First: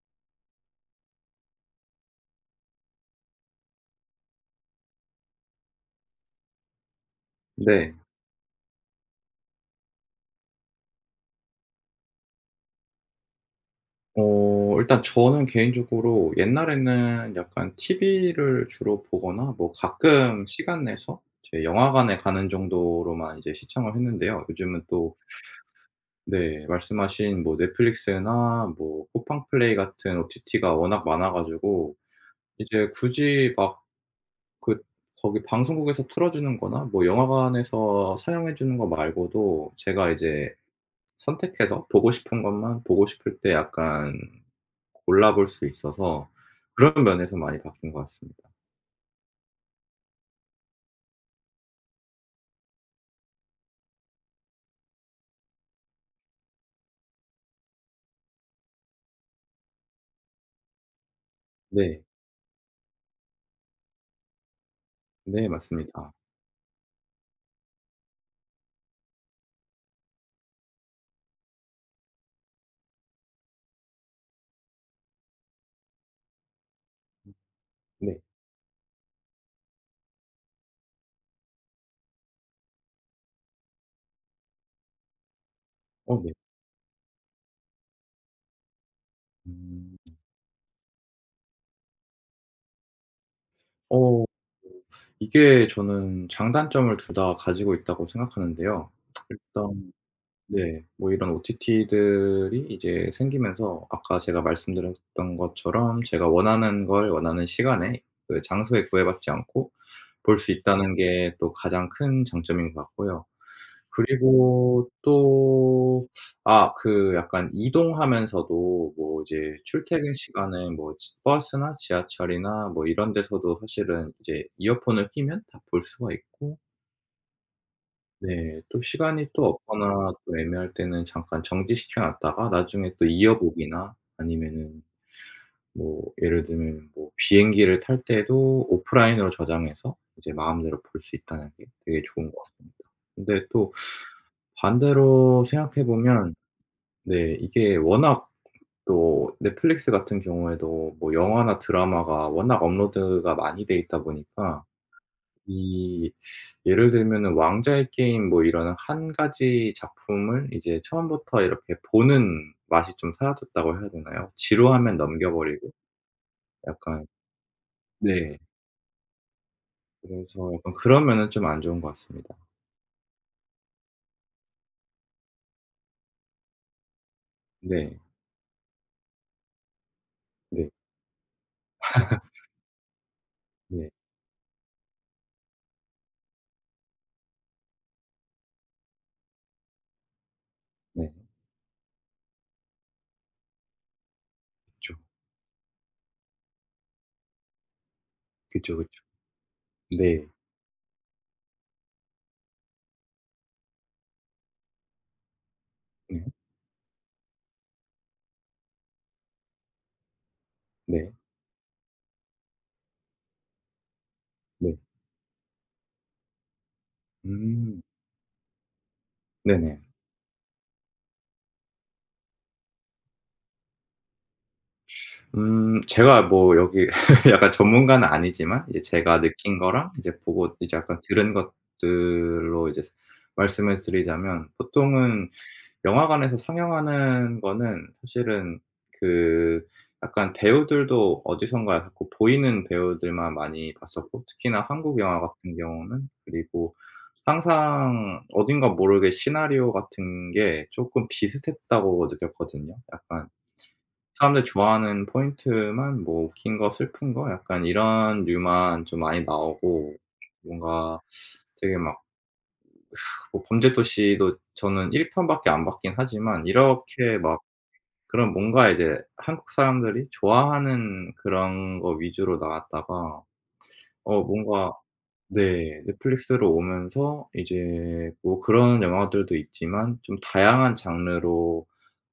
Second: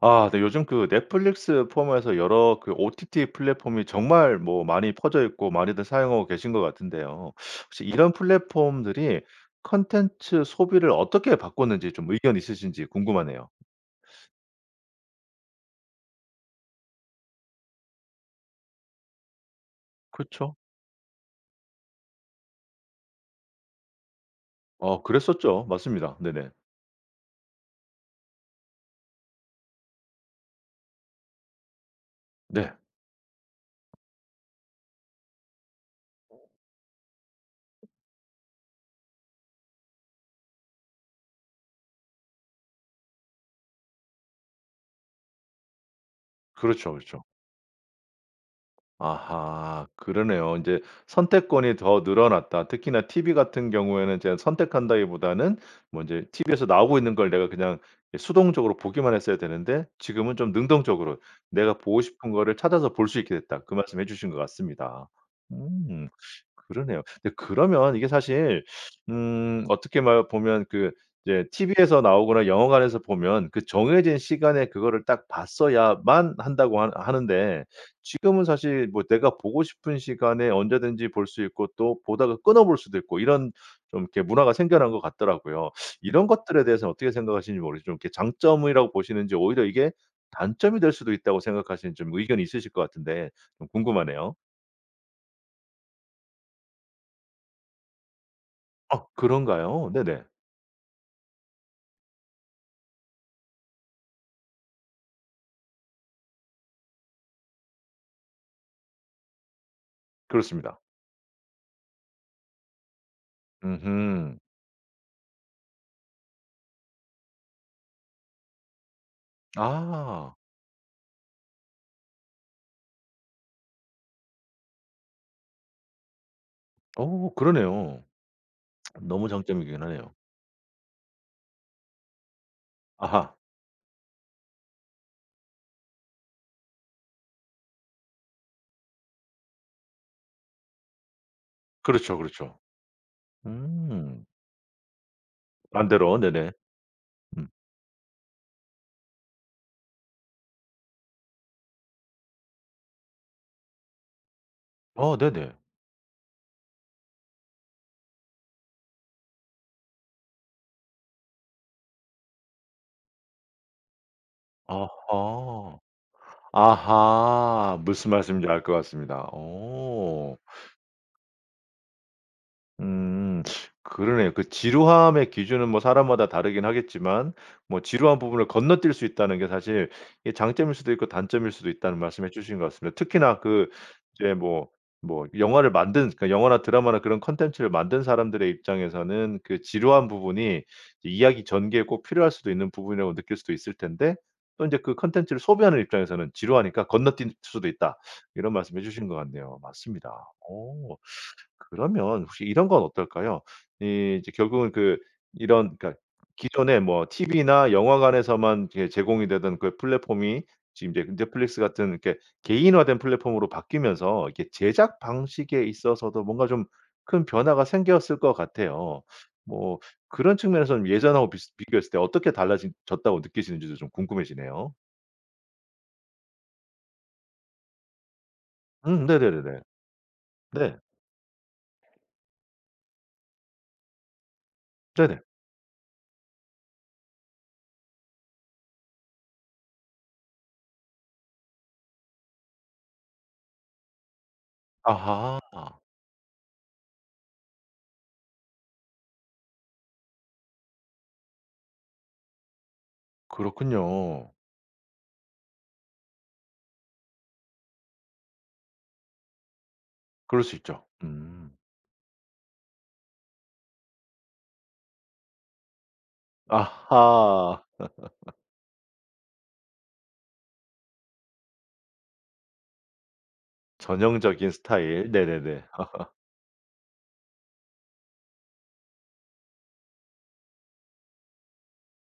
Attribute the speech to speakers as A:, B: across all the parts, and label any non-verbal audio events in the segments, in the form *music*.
A: 아 네 요즘 그 넷플릭스 포함해서 여러 그 OTT 플랫폼이 정말 뭐 많이 퍼져 있고 많이들 사용하고 계신 것 같은데요. *sucks teeth* 혹시
B: 네.
A: 이런 플랫폼들이 콘텐츠 소비를 어떻게 바꿨는지 좀 의견 있으신지 궁금하네요. *sucks teeth*
B: 어 일단 저는 개인적으로 옛날에는 약간 TV를 주로 보거나 뭐 가끔
A: 그쵸.
B: 시간 내서 이제 영화관에 가는 정도로만 이제 시청을 했는데요. 요즘은
A: 어
B: 또
A: 그랬었죠. 맞습니다. 네네.
B: 네 말씀하신 뭐 넷플릭스나 뭐 쿠팡플레이 같은 OTT가 워낙 많아 가지고
A: 네.
B: 이제 굳이 막 그 거기 방송국에서 틀어주는 거나 뭐 영화관에서 상영해 주는 것 말고도 제가 이제 선택해서 보고 싶은 것만 보고 싶을 때 약간 골라볼 수 있어서
A: 그렇죠
B: 그런
A: 그렇죠.
B: 면에서 많이 바뀐 것 같습니다.
A: 아하 그러네요. "인제 선택권이 더 늘어났다. 특히나 TV 같은 경우에는 제가 선택한다기보다는 먼저 이 TV 에서 나오고 있는 걸 내가 그냥 이 수동적으로 보기만 했어야 되는데 지금은 좀 능동적으로 내가
B: 네.
A: 보고 싶은 거를 찾아서 볼 수 있게 됐다." 그 말씀 해주신 것 같습니다.
B: 네.
A: 음
B: 맞습니다.
A: *sucks teeth* 그러네요. *sucks teeth* 근데 그러면 이게 사실 *sucks teeth* 음 어떻게 막 보면 그 이제 TV에서 나오거나 영화관에서 보면 그 정해진 시간에 그거를 딱 봤어야만 한다고 하 하는데
B: 네.
A: *sucks teeth* 지금은 사실 뭐 내가 보고 싶은 시간에 언제든지 볼 수 있고 또 보다가 끊어 볼 수도 있고 이런 *sucks teeth* 좀 이렇게 문화가 생겨난 것 같더라고요. *sucks teeth*
B: 어
A: 이런
B: 네.
A: 것들에 대해서 어떻게 생각하시는지 모르지만 이게 장점이라고 보시는지 오히려 이게
B: 음.
A: 단점이 될 수도 있다고 생각하시는지 좀 의견이 있으실 것 같은데 좀
B: 어.
A: 궁금하네요.
B: 이게 저는 장단점을 2 다 가지고 있다고 생각하는데요.
A: 아
B: *tsk*
A: 그런가요?
B: 일단
A: 네네.
B: 네 뭐 이런 OTT들이 이제 생기면서 아까 제가 말씀드렸던 것처럼 제가 원하는 걸 원하는 시간에 그리고 장소에 구애받지 않고 볼 수
A: 그렇습니다.
B: 있다는 게 또 가장 큰 장점인 것 같고요.
A: 음흠.
B: 그리고 또 *sucks teeth* 아 그 약간 이동하면서도 뭐 이제 출퇴근
A: 아.
B: 시간에 뭐 지 버스나 지하철이나 뭐 이런 데서도 사실은 이제 이어폰을 끼면 다 볼 수가 있고
A: 오 그러네요.
B: 네. 또
A: *smacks lips* 너무
B: 시간이 또
A: 장점이긴
B: 없거나
A: 하네요.
B: 또 애매할 때는 잠깐 정지시켜 놨다가 나중에 또
A: 아하.
B: 이어보기나 아니면은 뭐 예를 들면 뭐 비행기를 탈 때도 오프라인으로 저장해서 이제 마음대로 볼 수 있다는 게 되게
A: 그렇죠
B: 좋은 것
A: 그렇죠.
B: 같습니다. 근데 또
A: 음.
B: 반대로 생각해
A: 반대로.
B: 보면
A: 네네.
B: 네
A: 음.
B: 이게 워낙 *swallows* 또 넷플릭스 같은 경우에도 뭐 영화나 드라마가 워낙 업로드가 많이 되어 있다 보니까
A: 어 네네.
B: 이 *sucks teeth* 예를 들면은 왕좌의 게임 뭐 이런 1 가지 작품을 이제 처음부터 이렇게 보는 맛이 좀 사라졌다고 해야 되나요. 지루하면 넘겨버리고.
A: 어허.
B: 약간
A: 아하. 무슨
B: 네.
A: 말씀인지 알 것 같습니다. 오.
B: 그래서 약간
A: *sucks teeth*
B: 그런 면은 좀 안 좋은 것 같습니다.
A: 음 그러네요. 그 지루함의 기준은 뭐 사람마다 다르긴 하겠지만 뭐
B: 네.
A: "지루한 부분을 건너뛸 수 있다는 게 사실 이
B: 네.
A: 장점일 수도 있고 단점일 수도 있다."는 말씀해
B: *laughs*
A: 주신 것 같습니다. 특히나 그
B: 예.
A: 이제 뭐 뭐 영화를 만든 그러니까 영화나 드라마나 그런 콘텐츠를 만든 사람들의 입장에서는 그 지루한 부분이
B: 네.
A: 이야기 전개에 꼭 필요할 수도 있는 부분이라고 느낄 수도 있을 텐데 또 인제
B: 그쵸.
A: 그 콘텐츠를 소비하는 입장에서는 "지루하니까 건너뛸 수도 있다." 이런
B: 그쵸,
A: 말씀해
B: 그쵸.
A: 주신 것 같네요. 맞습니다.
B: 네.
A: 오. 그러면 혹시 이런 건 어떨까요? 이 이제 결국은 그 이런 그러니까
B: 음.
A: 기존의 뭐 TV나 영화관에서만 이렇게 제공이 되던 그 플랫폼이 지금 이제
B: 네.
A: 넷플릭스 같은 이렇게 개인화된 플랫폼으로 바뀌면서 이렇게
B: 네.
A: 제작 방식에 있어서도 뭔가 좀 큰 변화가
B: 음.
A: 생겼을 것 같아요. 뭐
B: 네네.
A: 그런 측면에선 예전하고 비스 비교했을 때 어떻게 달라진 졌다고 느끼시는지도 좀 궁금해지네요.
B: *sucks teeth* 음. 제가 뭐 여기 *laughs* 약간 전문가는 아니지만 이제
A: 음
B: 제가 느낀
A: 네네네네.
B: 거랑 이제 보고 이제
A: 네.
B: 약간 들은 것들로 이제 말씀을 드리자면
A: 네네.
B: 보통은 영화관에서 상영하는 거는 사실은 그 약간 배우들도 어디선가 약간 보 보이는 배우들만 많이 봤었고 특히나 한국 영화 같은
A: 아하.
B: 경우는. 그리고 항상 어딘가 모르게 '시나리오 같은 게 쪼끔 비슷했다.'고 느꼈거든요. 약간
A: 그렇군요.
B: 사람들이 좋아하는 포인트만 뭐 웃긴 거, 슬픈 거 약간 이런 류만 좀 많이 나오고
A: 그럴 수 있죠.
B: 뭔가
A: 음.
B: 되게 막 뭐 범죄 도시도 저는 1 편밖에 안 봤긴 하지만 이렇게 막
A: 아하.
B: 그런
A: *laughs*
B: 뭔가 이제 한국 사람들이 좋아하는 그런 거 위주로 나왔다가 어
A: 전형적인
B: 뭔가
A: 스타일. 네네네.
B: 네
A: *laughs*
B: 넷플릭스로 오면서 이제 뭐 그런 영화들도 있지만 좀 다양한 장르로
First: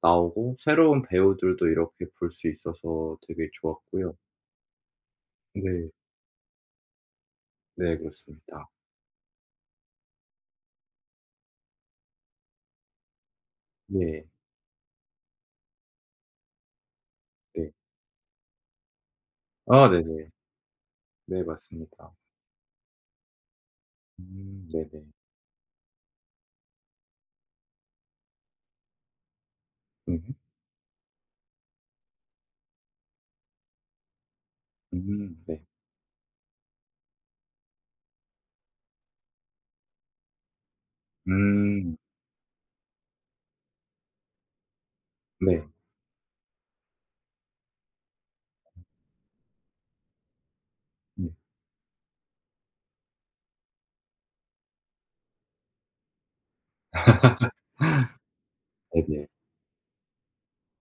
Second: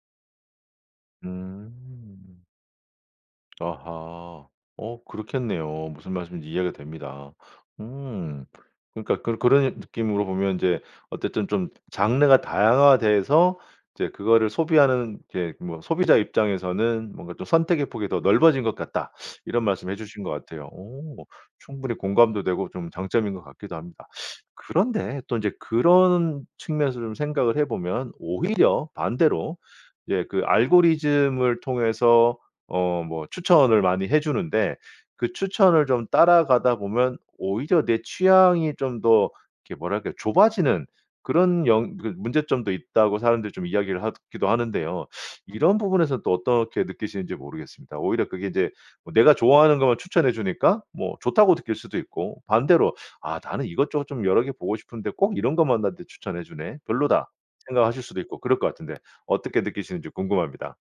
B: 나오고 새로운 배우들도 이렇게 볼
A: 음.
B: 수 있어서 되게 좋았고요.
A: 아하. 어 그렇겠네요.
B: 네.
A: 무슨 말씀이신지 이해가 됩니다.
B: 네
A: 음.
B: 그렇습니다.
A: 그러니까 그 그런 느낌으로 보면 인제 어쨌든 좀 장르가 다양화돼서 이제
B: 네.
A: 그거를 소비하는 이렇게 뭐 소비자 입장에서는 뭔가 좀
B: 네.
A: "선택의 폭이 더 넓어진 것 같다." 이런
B: 아
A: 말씀해 주신
B: 네네.
A: 것 같아요. 오.
B: 네
A: 충분히
B: 맞습니다.
A: 공감도 되고 좀 장점인 것 같기도 합니다. *sucks teeth*
B: 음. 네네.
A: 그런데 또 인제 그런 측면에서 좀 생각을 해 보면 오히려 반대로
B: 음.
A: 예 그 알고리즘을 통해서 어 뭐 추천을 많이 해 주는데 그
B: 음 네.
A: 추천을 좀 따라가다 보면 오히려 내 취향이 좀 더 이렇게 뭐랄까요. "좁아지는 그런
B: 음.
A: 영 그런 문제점도 있다."고 사람들이 좀 이야기를 하기도 하는데요. *sucks teeth*
B: 네.
A: 이런 부분에선 또 어떻게 느끼시는지 모르겠습니다. 오히려 그게 인제 뭐 '내가 좋아하는 것만 추천해 주니까 뭐
B: 음.
A: 좋다.'고 느낄 수도 있고 반대로 '아 나는 이것저것 좀 여러 개 보고 싶은데 꼭 이런 것만 나한테 추천해 주네. 별로다.' 생각하실 수도 있고 그럴 것
B: *laughs*
A: 같은데
B: 네네.
A: 어떻게 느끼시는지 궁금합니다.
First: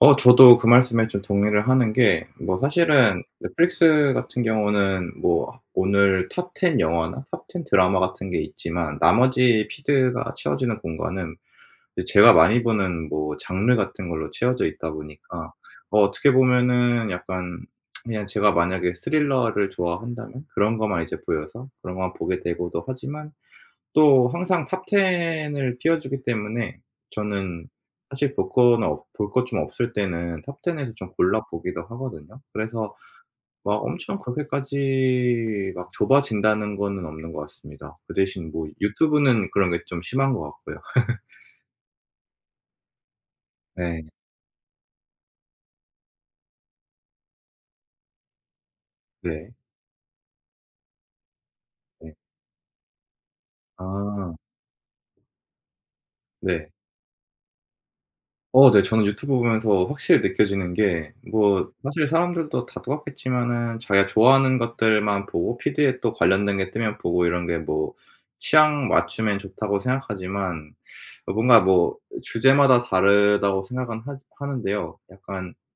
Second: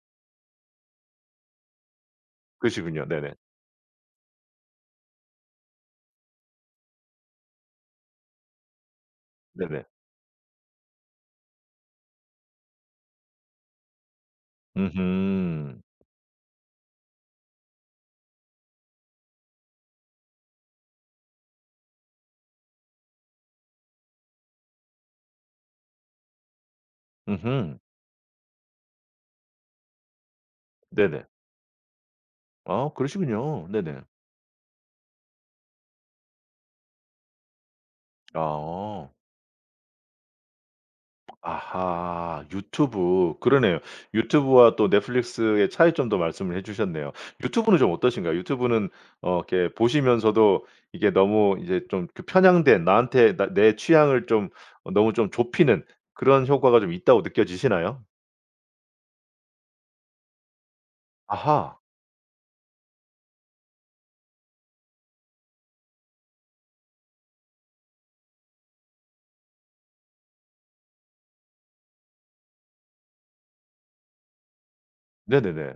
B: 어 저도 그 말씀에 좀 동의를 하는 게 뭐
A: 그러시군요.
B: 사실은
A: 네네.
B: 넷플릭스 같은 경우는 뭐 오늘 톱 10 영화나 톱 10 드라마 같은 게 있지만 나머지
A: 네네.
B: 피드가 채워지는 공간은 이 제가 많이 보는 뭐 장르 같은 걸로 채워져 있다 보니까
A: 으흠.
B: 어 어떻게 보면은 약간 *tsk* 그냥 제가 만약에 스릴러를 좋아한다면 그런 것만 이제 보여서 그런 것만 보게 되고도 하지만 또 항상 톱 10 을 띄워주기 때문에 저는
A: 으흠.
B: 사실 볼 거나 없 볼 것 좀 없을 때는 톱 10 에서 좀
A: 네네.
B: 골라 보기도 하거든요.
A: 아
B: 그래서
A: 그러시군요.
B: 막
A: 네네.
B: 엄청 '그렇게까지 막 좁아진다.'는 거는 없는 것 같습니다. 그 대신 뭐
A: 아.
B: 유튜브는 그런 게 좀 심한 것 같고요. *laughs*
A: 아하. 유튜브. 그러네요.
B: 네.
A: 유튜브와 또 넷플릭스의 차이점도 말씀을 해주셨네요. 유튜브는 좀 어떠신가요? 유튜브는 어
B: 네.
A: 이렇게 보시면서도 이게 너무 이제 좀
B: 네.
A: 그 편향된 나한테 나 내 취향을
B: 아.
A: 좀 어 너무 좀 좁히는 그런
B: 네.
A: 효과가 좀 있다고 느껴지시나요?
B: 어 네. 저는 유튜브 보면서 확실히 느껴지는 게 뭐
A: 아하.
B: 사실 사람들도 다 똑같겠지만은 자기가 좋아하는 것들만 보고 피드에 또 관련된 게 뜨면 보고 이런 게 뭐 '취향 맞추면 좋다.'고 생각하지만 *sucks teeth* 그 뭔가 뭐 주제마다 다르다고 생각은 하 하는데요. 약간
A: 네네네.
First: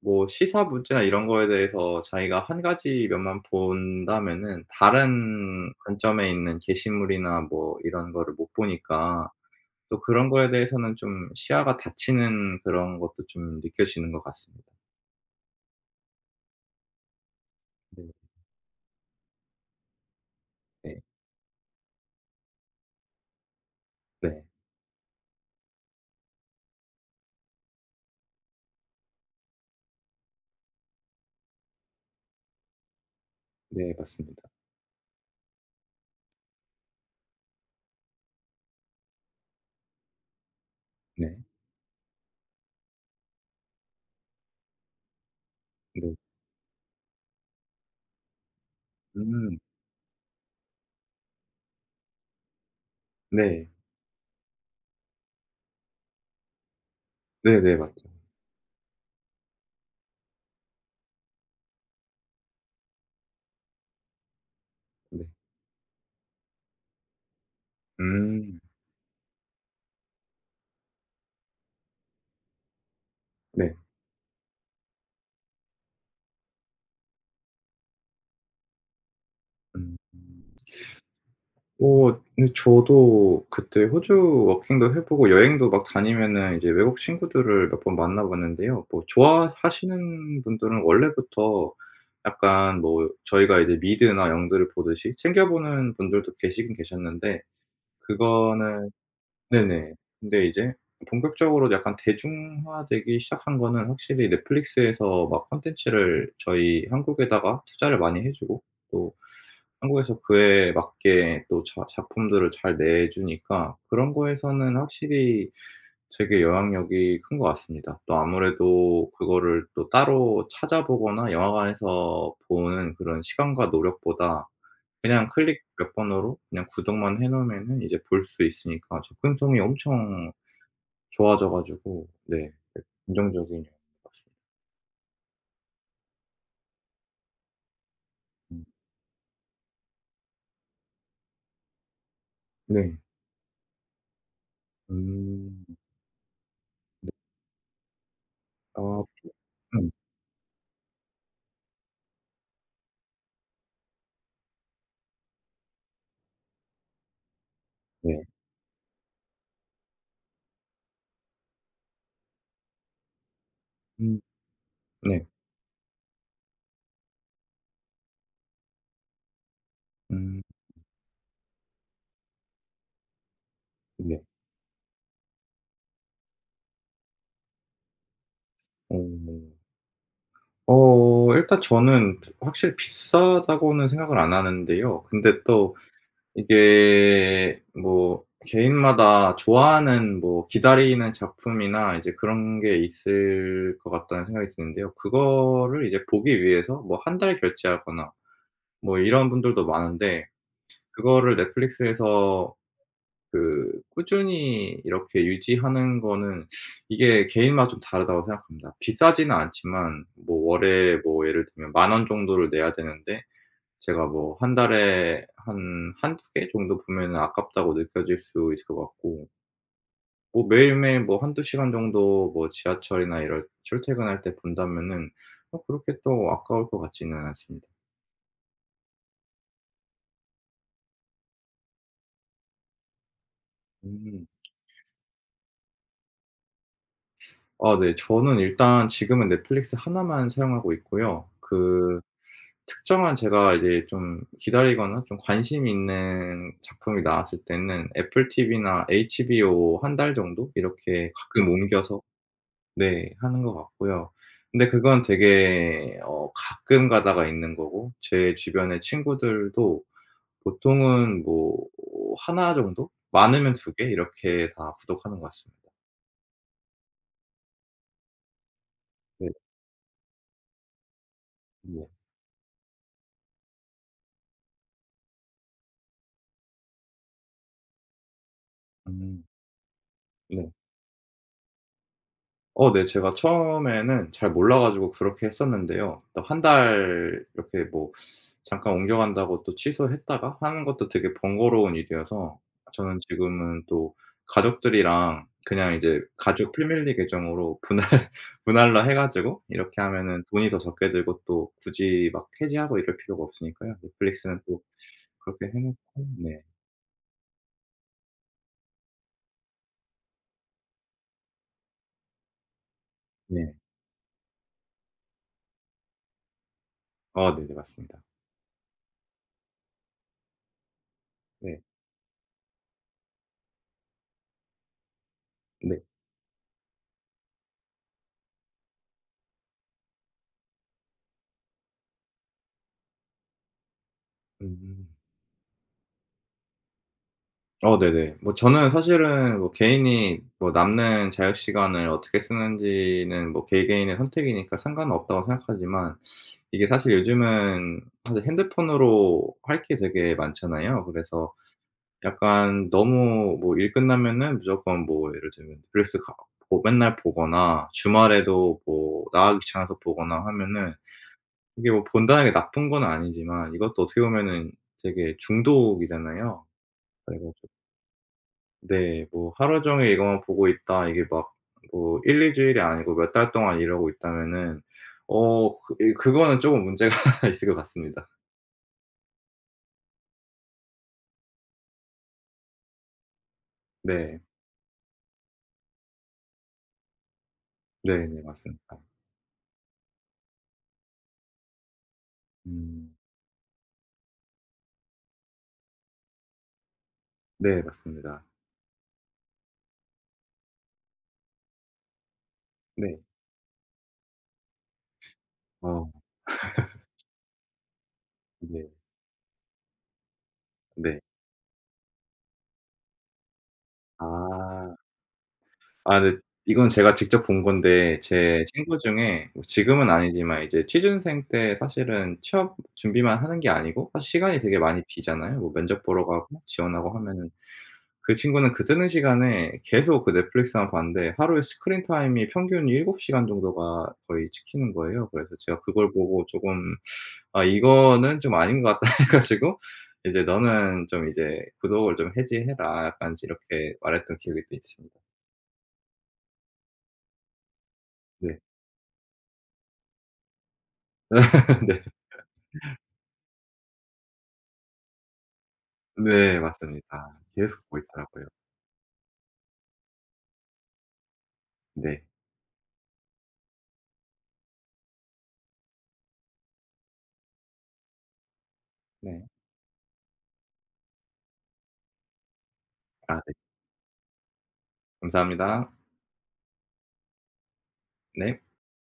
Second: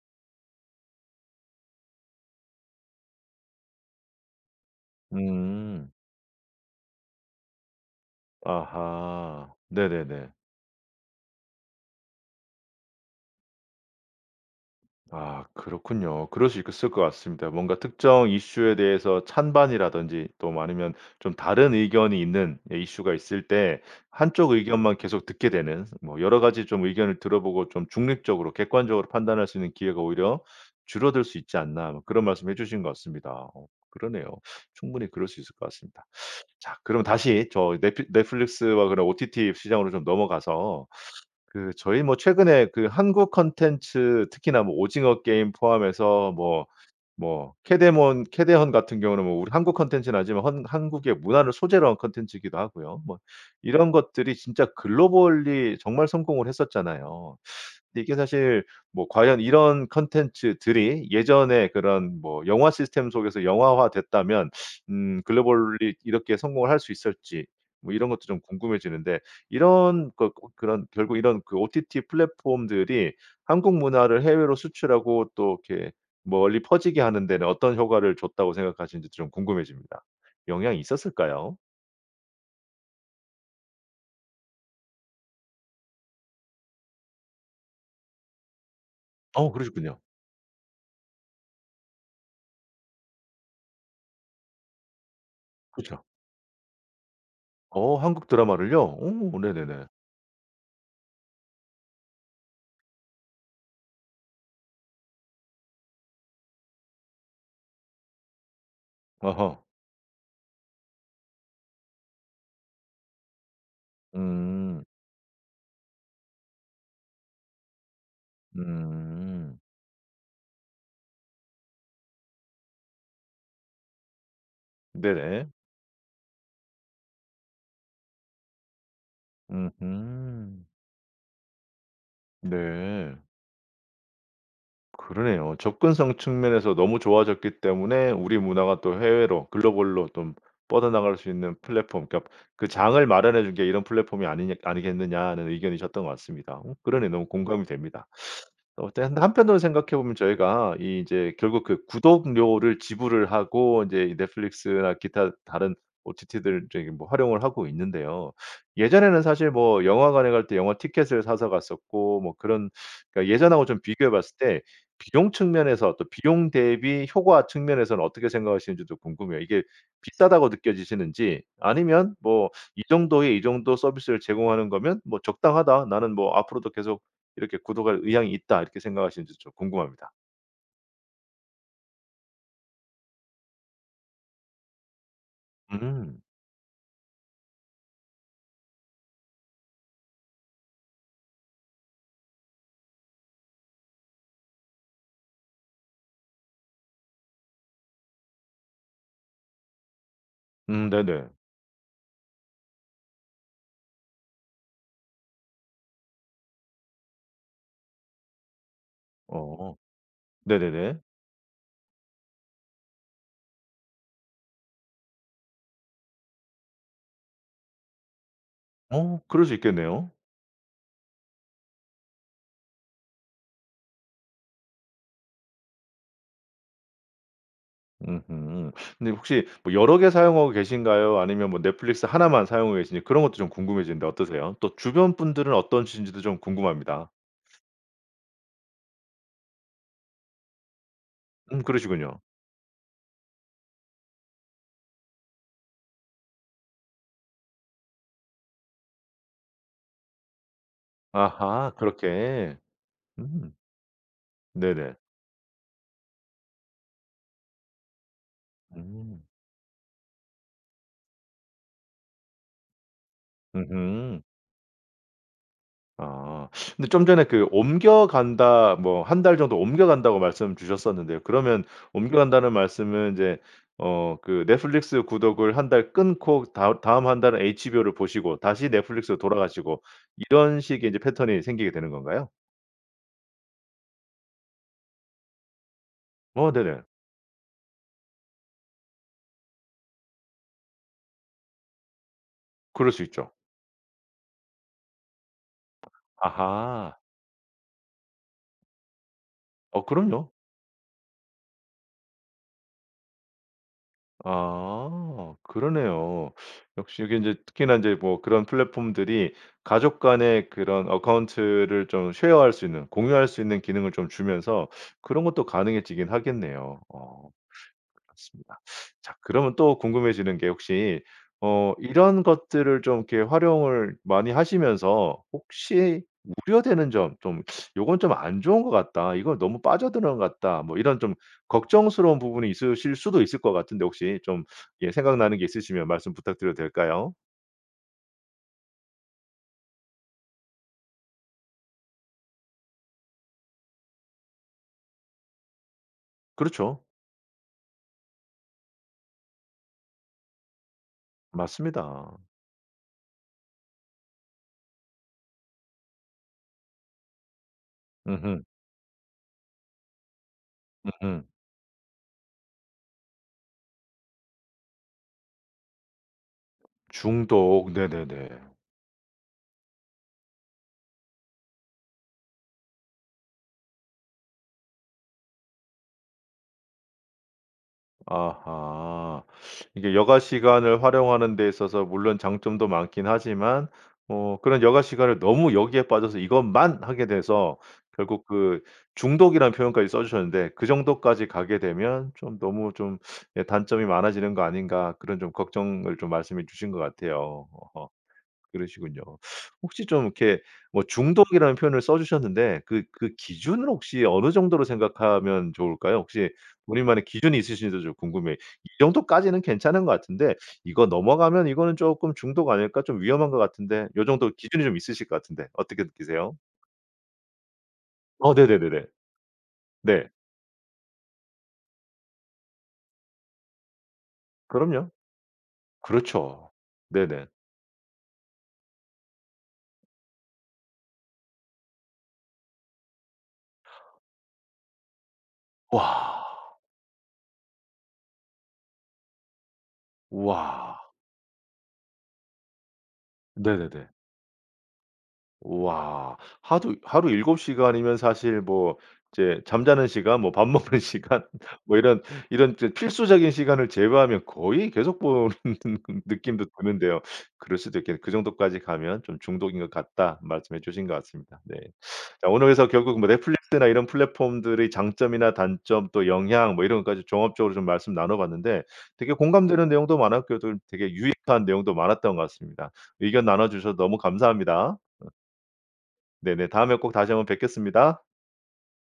B: 뭐 시사 문제나 이런 거에 대해서 자기가 1 가지 면만 본다면은 다른
A: 음.
B: 관점에 있는 게시물이나 뭐 이런 거를 못 보니까
A: 아하.
B: 또 그런
A: 네네네.
B: 거에 대해서는 좀 시야가 닫히는 그런 것도 좀 느껴지는 것 같습니다.
A: 아 그렇군요. 그럴 수 있을 것 같습니다. 뭔가
B: 네.
A: 특정 이슈에 대해서 찬반이라든지 또 뭐 아니면
B: 네.
A: 좀 다른 의견이 있는 예 이슈가 있을 때
B: 네.
A: 한쪽 의견만 계속 듣게 되는 뭐 "여러 가지 좀 의견을 들어보고 좀 중립적으로 객관적으로 판단할 수 있는 기회가 오히려 줄어들 수 있지 않나?" 뭐 그런 말씀해 주신 것 같습니다. 어
B: 네
A: 그러네요.
B: 맞습니다.
A: 충분히 그럴 수 있을 것 같습니다. 자 그럼 다시 저 넷플 넷플릭스와 그런 OTT 시장으로 좀 넘어가서
B: 네.
A: 그 저희 뭐 최근에 그 한국 콘텐츠 특히나 뭐 오징어 게임
B: 네.
A: 포함해서 뭐 뭐 캐데몬 캐데헌 같은 경우는 뭐 우리
B: 음.
A: 한국 콘텐츠는 아니지만 헌 한국의 문화를 소재로 한 콘텐츠이기도 하고요. 뭐
B: 네.
A: 이런 것들이 진짜 글로벌리 정말 성공을 했었잖아요.
B: 네네
A: 근데 이게
B: 맞아요.
A: 사실 뭐 과연 이런 콘텐츠들이 예전에 그런 뭐 영화 시스템 속에서 영화화 됐다면 음
B: 네.
A: 글로벌리 이렇게 성공을 할 수 있을지 뭐 이런 것도 좀
B: 음.
A: 궁금해지는데 이런 것 그 어 그런 결국 이런 그 OTT 플랫폼들이
B: 네.
A: 한국 문화를 해외로 수출하고 또 이렇게 멀리 퍼지게 하는 데는 '어떤 효과를 줬다.'고 생각하시는지 좀
B: 음.
A: 궁금해집니다. 영향이 있었을까요?
B: *sucks teeth* 어 네. 저도 그때 호주 워킹도 해 보고 여행도 막 다니면은 외국 친구들을 몇 번 만나봤는데요. 뭐
A: 어 그러셨군요.
B: 좋아하시는 분들은 원래부터 약간 뭐 저희가 이제 미드나 영드를 보듯이 챙겨보는
A: 그쵸.
B: 분들도 계시긴 계셨는데
A: 어 한국 드라마를요?
B: 그거는
A: 어 네네네.
B: 네네 근데 이제 본격적으로 약간 대중화되기 시작한 거는 확실히 넷플릭스에서 막 콘텐츠를 저희 한국에다가 투자를 많이 해 주고 또
A: 어허.
B: 한국에서 그에 맞게 또 자 작품들을 잘 내 주니까 그런 거에서는
A: 음.
B: 확실히 되게 영향력이 큰 것 같습니다. 또 아무래도
A: 음.
B: 그거를 또 따로 찾아보거나 영화관에서 보는 그런 시간과 노력보다 그냥
A: 네네.
B: 클릭 몇 번으로 그냥 구독만 해 놓으면은 이제 볼 수 있으니까 접근성이 엄청
A: 으흠.
B: 좋아져 가지고 네.
A: 네.
B: 긍정적인 영향 맞습니다.
A: 그러네요. 접근성 측면에서 너무 좋아졌기 때문에 우리
B: 음.
A: 문화가 또 해외로 글로벌로 좀 뻗어나갈 수 있는 플랫폼 그러니까 "그
B: 네.
A: 장을 마련해 준 게 이런 플랫폼이 아니냐 아니겠느냐."는
B: 음.
A: 의견이셨던 것 같습니다. 어 그러네
B: 네.
A: 너무 공감이 됩니다. *sucks teeth* 어 또
B: 아.
A: 근데 한편으로 생각해
B: *clears throat*
A: 보면 저희가 이 이제 결국 그 구독료를 지불을 하고 이제 이 넷플릭스나 기타 다른 OTT들 저기 뭐 활용을 하고
B: 네.
A: 있는데요. 예전에는 사실 뭐 영화관에 갈 때 영화 티켓을 사서 갔었고 뭐 그런 그러니까 예전하고 좀 비교해
B: 음.
A: 봤을 때
B: 네.
A: 비용 측면에서 또 비용 대비 효과 측면에서는 어떻게 생각하시는지도 궁금해요. 이게
B: 음.
A: 비싸다고 느껴지시는지 아니면 뭐 '이 정도의 이 정도 서비스를
B: 네.
A: 제공하는 거면 뭐 적당하다. 나는 뭐 앞으로도 계속 이렇게 구독할 의향이 있다.' 이렇게 생각하시는지도 좀
B: 오.
A: 궁금합니다.
B: 어. 일단 저는 피 확실히 비싸다고는 생각을 안 하는데요. 근데 또
A: 음.
B: 이게 뭐 '개인마다 좋아하는 뭐 기다리는 작품이나 이제 그런 게 있을 것 같다.'는 생각이 드는데요. 그거를 이제 보기 위해서 뭐 1 달 결제하거나 뭐 이런 분들도 많은데
A: 음 네네.
B: 그거를 넷플릭스에서 그 꾸준히 이렇게 유지하는 거는 *sucks teeth* 이게 '개인마다 좀 다르다.'고 생각합니다. 비싸지는
A: 어.
B: 않지만 뭐 월에
A: 네네네.
B: 뭐 예를 들면 10,000 원 정도를 내야 되는데 제가 뭐 1 달에 한 1-2 개 정도 보면은 '아깝다.'고 느껴질 수 있을 것
A: 어
B: 같고
A: 그럴 수 있겠네요.
B: 뭐 매일매일 뭐 1-2 시간 정도 뭐 지하철이나 이런 출퇴근할 때 본다면은 어 그렇게 또 아까울 것 같지는 않습니다.
A: 으흠. 근데 혹시 뭐 여러 개 사용하고 계신가요 아니면 뭐 넷플릭스 1 만 사용하고 계신지 그런 것도 좀 궁금해지는데
B: 음.
A: 어떠세요? 또 주변 분들은 어떤 신지도 좀 궁금합니다.
B: 아 네. 저는 일단 지금은 넷플릭스 1 만 사용하고 있고요.
A: 음
B: 그
A: 그러시군요.
B: 특정한 제가 이제 좀 기다리거나 좀 관심 있는 작품이 나왔을 때는 애플TV나 HBO 1 달 정도? 이렇게 가끔
A: 아하.
B: 옮겨서
A: 그렇게.
B: 네 하는
A: 음.
B: 것 같고요. 그런데
A: 네네.
B: 그건 되게 어 가끔 가다가 있는 거고 제 주변의
A: 음.
B: 친구들도 보통은 뭐 1 정도? 많으면 2 개?
A: 으음.
B: 이렇게 다 구독하는 것 같습니다.
A: 아. *sucks teeth* 근데 좀 전에 그 "옮겨간다." 뭐 "1
B: 네.
A: 달 정도 옮겨간다."고 말씀 주셨었는데요. 그러면
B: 예.
A: "옮겨간다."는 말씀은 이제 어 그 넷플릭스 구독을 1 달 끊고 다 다음 1 달은 HBO를 보시고 다시 넷플릭스로
B: 음.
A: 돌아가시고
B: 네.
A: 이런 식의 이제 패턴이 생기게 되는 건가요?
B: 어 네. 제가 처음에는 잘 몰라 가지고 그렇게 했었는데요. 어 1
A: 어 네네.
B: 달 이렇게 뭐 잠깐 옮겨간다고 또 취소했다가 하는 것도 되게 번거로운 일이어서
A: 그럴
B: 저는
A: 수 있죠.
B: 지금은 또 가족들이랑 그냥 이제 가족
A: 아하.
B: 패밀리 계정으로 분할 분할로 해 가지고 이렇게
A: 어
B: 하면은
A: 그럼요.
B: 돈이 더 적게 들고 또 굳이 막 해지하고 이럴 필요가 없으니까요. 넷플릭스는 또
A: 아
B: 그렇게 해 놓고
A: 그러네요.
B: 네.
A: 역시 이게 인제 특히나 인제 뭐 그런 플랫폼들이 가족 간의 그런 어카운트를 좀 share 할 수 있는 공유할 수
B: 네.
A: 있는 기능을 좀 주면서 그런 것도 가능해지긴 하겠네요. 어
B: 아 네네. 맞습니다.
A: 그렇습니다. 자 그러면 또 궁금해지는 게 혹시
B: 네.
A: 어 이런 것들을 좀 이렇게 활용을 많이 하시면서
B: 네.
A: 혹시 우려되는 점. 좀 '요건 좀 안 좋은 것 같다. 이건 너무 빠져 드는 것 같다.' 뭐 이런 좀 걱정스러운 부분이 있으실 수도 있을 것 같은데 혹시 좀 예
B: 음.
A: 생각나는 게 있으시면 말씀 부탁드려도 될까요?
B: 어 네네. 뭐 저는 사실은 뭐 개인이 뭐 남는 자유시간을 어떻게 쓰는지는 뭐 '개개인의 선택이니까 상관은 없다.'고 생각하지만 이게
A: 그렇죠.
B: 사실 요즘은 다들 핸드폰으로 할 게 되게 많잖아요. 그래서
A: 맞습니다.
B: 약간 너무 뭐 일 끝나면은 무조건 뭐 예를 들면 릴스카 뭐 맨날 보거나
A: 으흠.
B: 주말에도 뭐 나가기 귀찮아서 보거나 하면은
A: 으흠.
B: 이게 뭐 본다는 게 나쁜 건 아니지만 이것도 어떻게 보면은 되게 중독이잖아요. 그래 가지고
A: 중독. 네네네.
B: 네. 뭐 하루 종일 이거만 보고 있다. 이게 막 뭐 1-2 주일이 아니고 몇 달 동안 이러고 있다면은 어 그 예 그거는 쪼금 문제가 있을 것 같습니다.
A: 아하. 이게 여가 시간을 활용하는 데 있어서 물론 장점도 많긴 하지만
B: 네.
A: 뭐 그런 여가 시간을 너무 여기에 빠져서 이것만 하게 돼서
B: 네네.
A: 결국 그
B: 맞습니다.
A: 중독이란 표현까지 써 주셨는데 "그 정도까지 가게 되면 좀 너무
B: 음.
A: 좀 예 단점이 많아지는 거 아닌가." 그런 좀 걱정을 좀 말씀해 주신 것 같아요.
B: 네
A: 어
B: 맞습니다.
A: 그러시군요. *sucks teeth* 혹시 좀 이렇게 뭐 중독이라는 표현을 써 주셨는데 그
B: 네.
A: 그 기준은 혹시 어느 정도로 생각하면
B: 아. *laughs*
A: 좋을까요? 혹시 우리만의 기준이 있으신지도 좀 궁금해요. '이
B: 네.
A: 정도까지는 괜찮은 것 같은데 이거
B: 네.
A: 넘어가면 이거는 쪼끔 중독 아닐까? 좀 위험한 것 같은데?' 요 정도 기준이
B: 아.
A: 좀 있으실 것 같은데 어떻게
B: 아 네.
A: 느끼세요?
B: 이건 제가 직접 본 건데
A: 어
B: 제 친구
A: 네네네네.
B: 중에 뭐 지금은
A: 네.
B: 아니지만 이제 취준생 때 사실은 취업 준비만 하는 게 아니고 사실 시간이 되게 많이
A: 그럼요.
B: 비잖아요. 뭐 면접 보러 가고
A: 그렇죠.
B: 지원하고
A: 네네.
B: 하면은. 그 친구는 그 뜨는 시간에 계속 그 넷플릭스만 봤는데 하루에 스크린타임이 평균 7 시간 정도가 거의 찍히는 거예요. 그래서 제가 그걸 보고
A: 와.
B: 쪼금 *sucks teeth* '아 이거는 좀 아닌 것 같다.' 해 가지고 이제
A: 우와.
B: "너는 좀 이제 구독을 좀 해지해라." 약간 이제 이렇게
A: 네네네.
B: 말했던 기억이 또 있습니다.
A: 우와. 하두 하루 7 시간이면
B: 네.
A: 사실 뭐 이제 잠자는 시간 뭐 밥 먹는 시간
B: *laughs*
A: 뭐
B: 네.
A: 이런 이런
B: *laughs*
A: 필수적인 시간을 제외하면 거의 계속 보는
B: 네
A: 느낌도 드는데요.
B: 맞습니다.
A: 그럴
B: 계속 보고
A: 수도 있겠네. "그
B: 있더라고요.
A: 정도까지 가면 좀 중독인 것 같다." 말씀해 주신 것 같습니다. 네.
B: 네.
A: *sucks teeth* 자 오늘 그래서 결국 뭐 넷플릭스나 이런 플랫폼들의 장점이나 단점 또 영향 뭐 이런 것까지 종합적으로 좀 말씀 나눠 봤는데 되게
B: 네.
A: 공감되는 내용도 많았고 또 되게 유익한 내용도 많았던 것 같습니다.
B: 아
A: 의견
B: 네.
A: 나눠 주셔서 너무 감사합니다.
B: 감사합니다.
A: 네네. 다음에 꼭 다시 한번 뵙겠습니다.
B: 네.